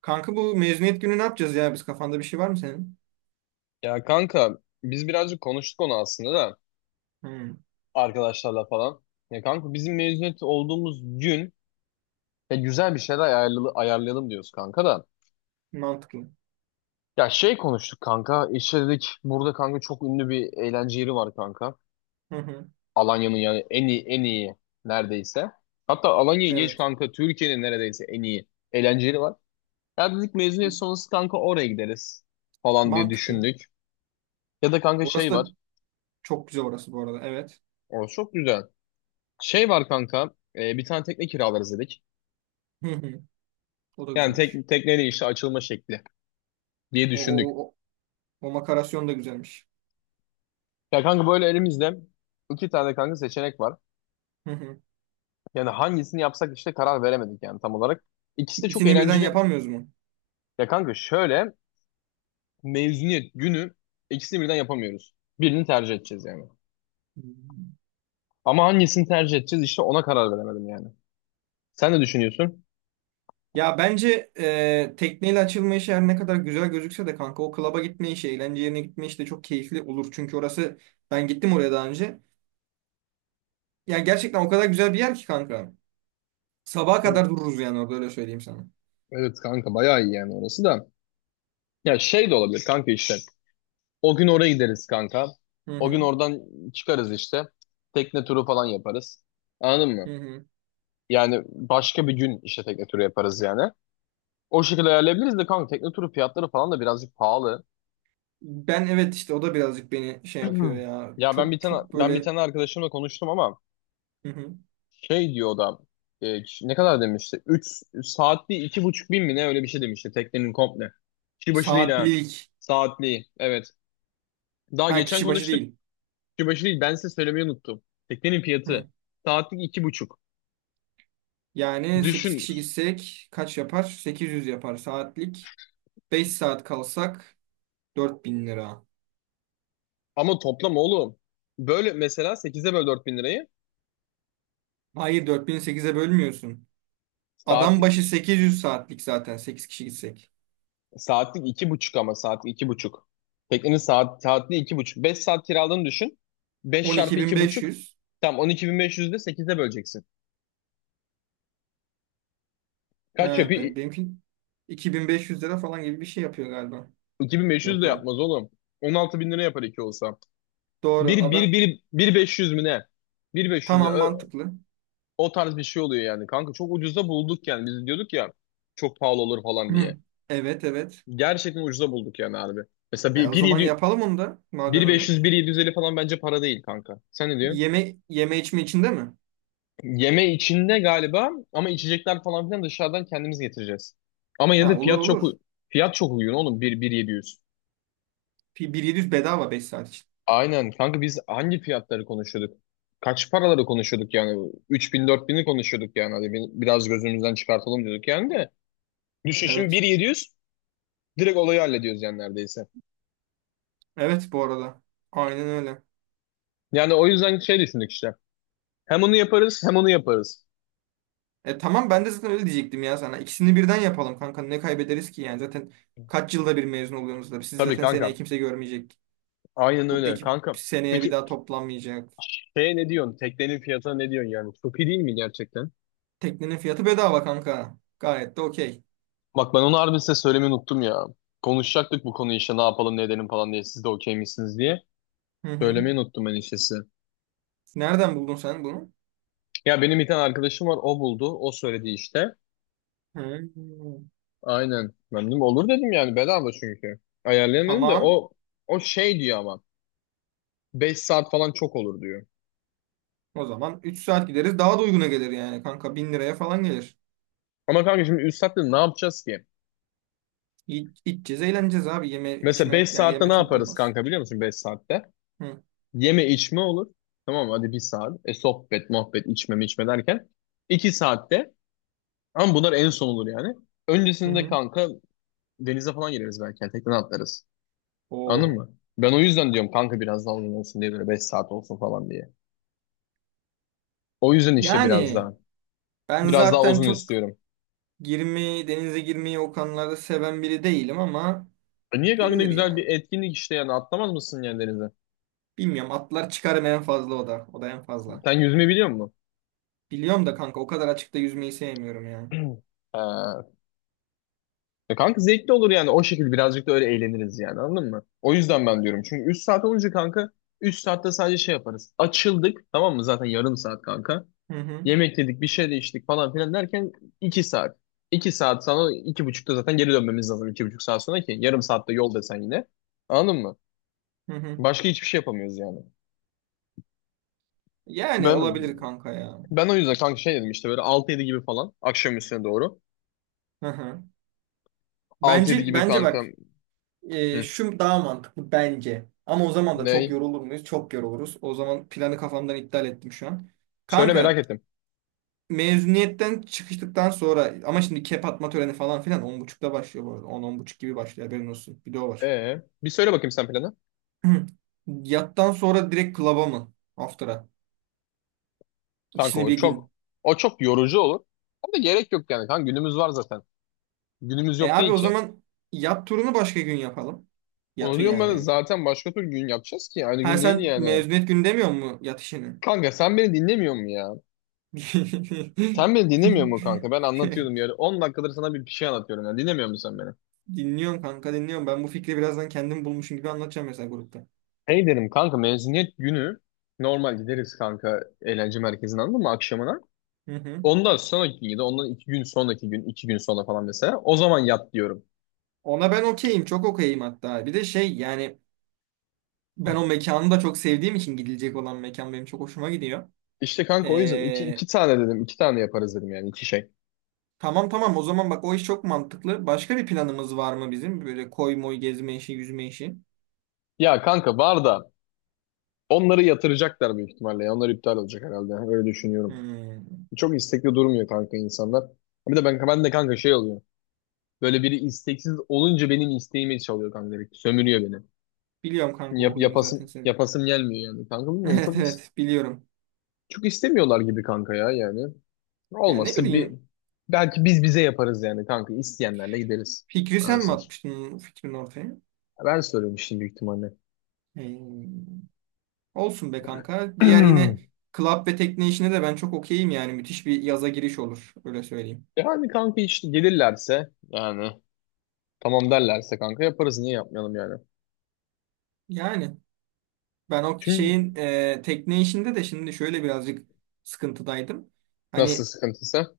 Kanka bu mezuniyet günü ne yapacağız ya? Kafanda bir şey var mı senin? Ya kanka biz birazcık konuştuk onu aslında da Hmm, arkadaşlarla falan. Ya kanka bizim mezuniyet olduğumuz gün ya güzel bir şeyler ayarlayalım diyoruz kanka da. mantıklı. Ya şey konuştuk kanka, işte dedik burada kanka çok ünlü bir eğlence yeri var kanka. Hı hı, Alanya'nın yani en iyi, en iyi neredeyse. Hatta Alanya'yı geç evet. kanka, Türkiye'nin neredeyse en iyi eğlence yeri var. Ya dedik E, mezuniyet sonrası kanka oraya gideriz falan diye mantıklı. düşündük. Ya da kanka Orası şey da var. çok güzel orası bu arada. Evet. O çok güzel. Şey var kanka, bir tane tekne kiralarız dedik. Hı hı, o da Yani güzelmiş. Tekneyle işte açılma şekli diye O, düşündük. o, o, o makarasyon da güzelmiş. Ya kanka böyle elimizde iki tane kanka seçenek var. Hı hı. Yani hangisini yapsak işte karar veremedik yani, tam olarak. İkisi de çok İkisini birden eğlenceli. yapamıyoruz mu? Ya kanka şöyle, mezuniyet günü ikisini birden yapamıyoruz. Birini tercih edeceğiz yani. Hmm. Ama hangisini tercih edeceğiz işte, ona karar veremedim yani. Sen ne düşünüyorsun? Ya bence tekneyle açılma işi her ne kadar güzel gözükse de kanka o klaba gitme işi, eğlence yerine gitme işi de çok keyifli olur. Çünkü orası ben gittim oraya daha önce. Yani gerçekten o kadar güzel bir yer ki kanka. Sabaha Evet, kadar dururuz yani orada öyle söyleyeyim sana. evet kanka, bayağı iyi yani orası da. Ya şey de olabilir kanka işte. O gün oraya gideriz kanka. Hı O gün hı, oradan çıkarız işte. Tekne turu falan yaparız. Anladın hı mı? hı. Yani başka bir gün işte tekne turu yaparız yani. O şekilde ayarlayabiliriz de kanka, tekne turu fiyatları falan da birazcık pahalı. Ben evet işte o da birazcık beni şey yapıyor ya. Ya ben bir Çok tane çok ben bir böyle tane arkadaşımla konuştum ama. hı hı. Şey diyor o da, ne kadar demişti? 3 saatli iki buçuk bin mi ne, öyle bir şey demişti teknenin komple. Kişi başı değil ha. Saatlilik. Saatli evet. Daha Ha geçen kişi başı konuştuk. değil. Kişi başı değil, ben size söylemeyi unuttum. Teknenin Hı. fiyatı saatlik iki buçuk. Yani 8 Düşün, kişi gitsek kaç yapar? Sekiz yüz yapar saatlik. Beş saat kalsak 4000 lira. ama toplam oğlum. Böyle mesela sekize böl 4000 lirayı. Hayır, 4000'i sekize bölmüyorsun. Adam Saatlik başı 800 saatlik zaten 8 kişi gitsek. saatlik iki buçuk, ama saatlik iki buçuk. Teknenin saatli iki buçuk. 5 saat kiraladığını düşün. 5 çarpı iki buçuk. 12.500. Tam on iki bin. Tamam, 12.500'de sekize böleceksin. Kaç yapıyor? Benimki 2500 lira falan gibi bir şey yapıyor galiba. 2500 de Yok lan. yapmaz oğlum. 16 bin lira yapar iki olsa. Doğru. Bir, bir, bir, bir 500 mü ne? 1500 mü ne? Tamam, mantıklı. O tarz bir şey oluyor yani. Kanka çok ucuza bulduk yani. Biz diyorduk ya çok pahalı olur falan diye. Hı. Evet, evet. Gerçekten ucuza bulduk yani harbi. Mesela E, o zaman yapalım onu da madem bir öyle. 500, bir 750 falan bence para değil kanka. Sen ne diyorsun? Yeme yeme içme içinde mi? Yeme içinde galiba, ama içecekler falan filan dışarıdan kendimiz getireceğiz. Ama yine Ha, de olur fiyat çok olur. u- fiyat çok uygun oğlum. 1700 bedava 5 saat için. Aynen kanka, biz hangi fiyatları konuşuyorduk? Kaç paraları konuşuyorduk yani? 3000 bin'i konuşuyorduk yani. Hadi biraz gözümüzden çıkartalım diyorduk yani de. Düşün şimdi Evet. 1700 direkt olayı hallediyoruz yani neredeyse. Evet bu arada. Aynen öyle. Yani o yüzden şey düşündük işte. Hem onu yaparız, hem onu yaparız. E tamam, ben de zaten öyle diyecektim ya sana. İkisini birden yapalım kanka. Ne kaybederiz ki yani zaten kaç yılda bir mezun oluyorsunuz da. Siz Tabii zaten seneye kanka. kimse görmeyecek. Aynen Bu öyle ekip kanka. seneye bir Peki daha toplanmayacak. şeye ne diyorsun? Teknenin fiyatına ne diyorsun yani? Çok iyi değil mi gerçekten? Teknenin fiyatı bedava kanka. Gayet de okey. Bak, ben onu harbi size söylemeyi unuttum ya. Konuşacaktık bu konuyu işte, ne yapalım ne edelim falan diye. Siz de okey misiniz diye. Hı hı. Söylemeyi unuttum ben işte size. Nereden buldun sen bunu? Ya benim bir tane arkadaşım var, o buldu. O söyledi işte. Hı. Aynen. Ben dedim olur dedim yani, bedava çünkü. Ayarlayamadım da, Tamam. o şey diyor ama, 5 saat falan çok olur diyor. O zaman 3 saat gideriz. Daha da uyguna gelir yani kanka. Bin liraya falan gelir. Ama kanka şimdi 3 saatte ne yapacağız ki? İçeceğiz, eğleneceğiz abi. Yeme Mesela içme 5 ya saatte ne yeme çok yaparız olmaz. kanka, biliyor musun 5 saatte? Hı Yeme içme olur. Tamam mı? Hadi bir saat. E sohbet muhabbet içme içme derken 2 saatte, ama bunlar en son olur yani. hı, Öncesinde hı. kanka denize falan gireriz belki yani, tekneden atlarız. Anladın Oo. mı? Ben o yüzden diyorum kanka, biraz daha uzun olsun diye, böyle 5 saat olsun falan diye. O yüzden işte biraz Yani daha. ben Biraz daha zaten uzun çok istiyorum. Denize girmeyi o konularda seven biri değilim ama E niye kanka, ne girilir güzel bir ya. etkinlik işte, yani atlamaz mısın yani denize? Bilmiyorum, atlar çıkarım en fazla, o da. O da en fazla. Sen yüzme biliyor musun? Biliyorum da kanka o kadar açıkta yüzmeyi sevmiyorum ya. Ee, kanka zevkli olur yani, o şekilde birazcık da öyle eğleniriz yani, anladın mı? O yüzden ben diyorum, çünkü 3 saat olunca kanka, 3 saatte sadece şey yaparız. Açıldık, tamam mı, zaten yarım saat kanka. Hı hı. Yemek yedik, bir şey de içtik falan filan derken iki saat. İki saat sonra iki buçukta zaten geri dönmemiz lazım, iki buçuk saat sonra ki. Yarım saatte yol desen yine. Anladın mı? Hı hı. Başka hiçbir şey yapamıyoruz yani. Yani Ben olabilir kanka ya. ben o yüzden kanka şey dedim işte, böyle altı yedi gibi falan akşam üstüne doğru. Hı hı. Altı yedi Bence gibi bence kanka. bak, Hı, şu daha mantıklı bence. Ama o zaman da çok ney? yorulur muyuz? Çok yoruluruz. O zaman planı kafamdan iptal ettim şu an. Söyle, merak Kanka ettim. mezuniyetten çıkıştıktan sonra ama şimdi kep atma töreni falan filan on buçukta başlıyor bu arada. On, on buçuk gibi başlıyor, haberin olsun. Bir de o var. Bir söyle bakayım sen planı. Yattan sonra direkt klaba mı? After'a. Kanka İkisini o bir çok gün. o çok yorucu olur. Ama gerek yok yani kanka, günümüz var zaten. Günümüz E yok abi, değil o ki. zaman yat turunu başka gün yapalım. Onu Yatı diyorum ben yani. zaten, başka türlü gün yapacağız ki, aynı Ha, gün değil sen yani. mezuniyet günü demiyor mu yat işini? Kanka sen beni dinlemiyor mu ya? Sen beni dinlemiyor mu kanka? Ben anlatıyordum ya. 10 dakikadır sana bir şey anlatıyorum ya. Dinlemiyor musun sen beni? Dinliyorum kanka, dinliyorum. Ben bu fikri birazdan kendim bulmuşum gibi anlatacağım mesela grupta. Hey dedim kanka, mezuniyet günü normal gideriz kanka eğlence merkezine, anladın mı, akşamına? Hı hı. Ondan sonraki gün ya da ondan iki gün sonraki gün, iki gün sonra falan mesela. O zaman yat diyorum. Ona ben okeyim. Çok okeyim hatta. Bir de şey yani, ben o mekanı da çok sevdiğim için gidilecek olan mekan benim çok hoşuma gidiyor. İşte kanka o yüzden iki, Ee, iki tane dedim, iki tane yaparız dedim yani, iki şey. tamam tamam, o zaman bak o iş çok mantıklı. Başka bir planımız var mı bizim? Böyle koy moy gezme işi, yüzme işi. Ya kanka var da onları yatıracaklar büyük ihtimalle, ya. Onlar iptal olacak herhalde. Öyle düşünüyorum. Hmm. Çok istekli durmuyor kanka insanlar. Bir de ben de kanka şey oluyor. Böyle biri isteksiz olunca benim isteğimi çalıyor kanka direkt. Sömürüyor beni. Biliyorum kanka Yap, o huyunu zaten yapasım, senin. yapasım gelmiyor yani. Kanka bilmiyorum, Evet evet, biliyorum. çok istemiyorlar gibi kanka ya yani. Yani ne Olmazsa bir, bileyim, belki biz bize yaparız yani kanka, isteyenlerle gideriz. fikri sen mi Anasını satayım. atmıştın, fikrin ortaya? Ben soruyorum şimdi büyük ihtimalle. Hmm. Olsun be kanka. Diğer, yine club ve tekne işine de ben çok okeyim yani. Müthiş bir yaza giriş olur. Öyle söyleyeyim. Yani kanka işte gelirlerse yani, tamam derlerse kanka yaparız, niye yapmayalım yani. Yani ben o Çünkü. şeyin tekne işinde de şimdi şöyle birazcık sıkıntıdaydım. Nasıl Hani, sıkıntısı?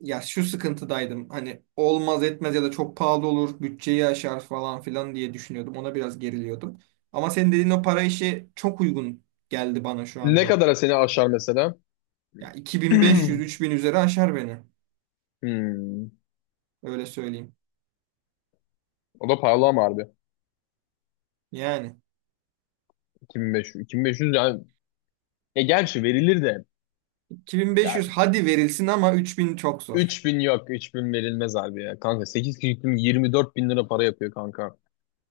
ya şu sıkıntıdaydım. Hani olmaz etmez ya da çok pahalı olur. Bütçeyi aşar falan filan diye düşünüyordum. Ona biraz geriliyordum. Ama senin dediğin o para işi çok uygun geldi bana şu Ne anda. kadara seni aşar mesela? Ya 2500-3000 üzeri aşar beni. Hmm. Öyle söyleyeyim. O da pahalı ama harbi. Yani. 2500. 2500 yani. Ya gerçi verilir de. 2500 Yani hadi verilsin ama 3000 çok zor. 3000 yok. 3000 verilmez harbi ya. Kanka 8 kişi 24 bin lira para yapıyor kanka.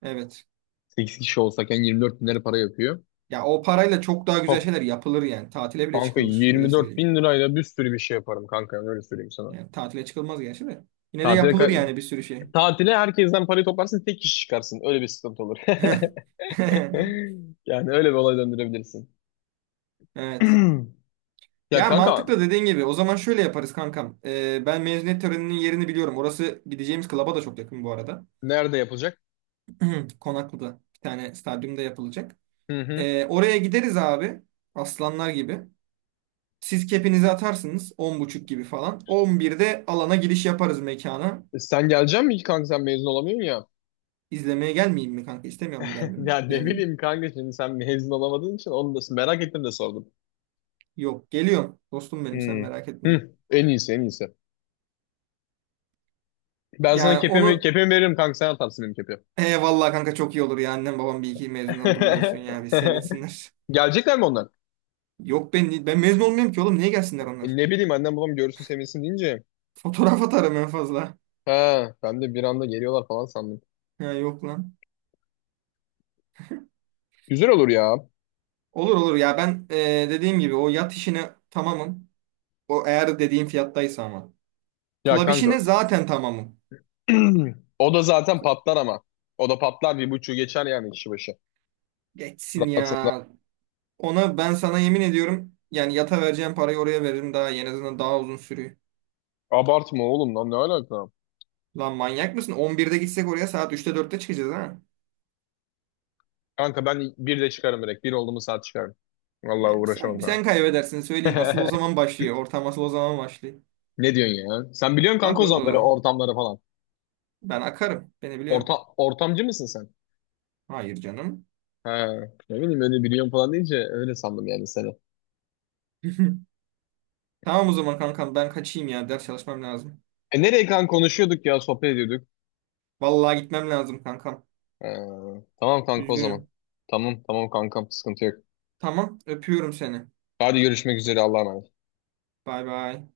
Evet. 8 kişi olsak yani 24 bin lira para yapıyor. Ya o parayla çok daha güzel Çok. şeyler yapılır yani. Tatile bile Kanka çıkılır. Öyle 24 söyleyeyim. bin lirayla bir sürü bir şey yaparım kanka, yani. Öyle söyleyeyim sana. Yani tatile çıkılmaz gerçi de. Yine de Tatile, yapılır ka- yani bir sürü şey. tatile herkesten parayı toplarsın, tek kişi çıkarsın. Öyle bir sıkıntı olur. Yani öyle bir olay döndürebilirsin. Evet. Ya Ya kanka, mantıklı dediğin gibi. O zaman şöyle yaparız kankam. Ben mezuniyet töreninin yerini biliyorum. Orası gideceğimiz klaba da çok yakın bu arada. nerede yapılacak? Konaklı'da. Bir tane stadyumda yapılacak. Hı hı. Oraya gideriz abi. Aslanlar gibi. Siz kepinizi atarsınız on buçuk gibi falan. On birde alana giriş yaparız mekana. E sen geleceksin mi ki kanka, sen mezun olamıyorsun ya? İzlemeye gelmeyeyim mi kanka? İstemiyor mu gelmemi? Ya ne Gelmemi. bileyim kanka, şimdi sen mezun olamadığın için onu da merak ettim de sordum. Yok, geliyorum. Dostum Hı. benim, sen merak etme. Hı. En iyisi, en iyisi. Ben sana Yani kepimi, onu, kepimi veririm kanka, sen atarsın benim kepi. he vallahi kanka çok iyi olur ya. Annem babam bir iki mezun olduğumu görsün ya. Bir sevinsinler. Gelecekler mi onlar? Yok, ben mezun olmuyorum ki oğlum. Niye gelsinler E onlar? ne bileyim, annem babam görürsün sevinsin deyince. Fotoğraf atarım en fazla. Ha, ben de bir anda geliyorlar falan sandım. Ya yok lan. Güzel olur ya. Olur olur ya ben, dediğim gibi o yat işine tamamım. O eğer dediğim fiyattaysa ama. Ya Klab kanka, işine zaten tamamım. o da zaten patlar ama. O da patlar, bir buçuğu geçer yani kişi başı. Geçsin Rahatında. ya. Ona ben sana yemin ediyorum yani, yata vereceğim parayı oraya veririm daha iyi. En azından daha uzun sürüyor. Abartma oğlum lan, ne alaka? Lan manyak mısın? 11'de gitsek oraya saat 3'te 4'te çıkacağız ha. Kanka ben bir de çıkarım direkt. Bir oldu mu saat çıkarım. Vallahi Yani uğraşamam sen kaybedersin söyleyeyim. Asıl o kanka. zaman başlıyor. Ortam asıl o zaman başlıyor. Ne diyorsun ya? Sen biliyorsun kanka Tabii o zaman böyle oğlum. ortamları falan. Ben akarım. Beni biliyorsun. Ortamcı mısın sen? Hayır canım. He, ne bileyim, öyle biliyorum falan deyince öyle sandım yani seni. Tamam o zaman kankam, ben kaçayım ya. Ders çalışmam lazım. E nereye kanka, konuşuyorduk ya, sohbet ediyorduk. Vallahi gitmem lazım kankam. He, tamam kanka o zaman. Üzgünüm. Tamam, tamam kankam, sıkıntı yok. Tamam, öpüyorum seni. Hadi görüşmek üzere, Allah'a emanet. Bay bay.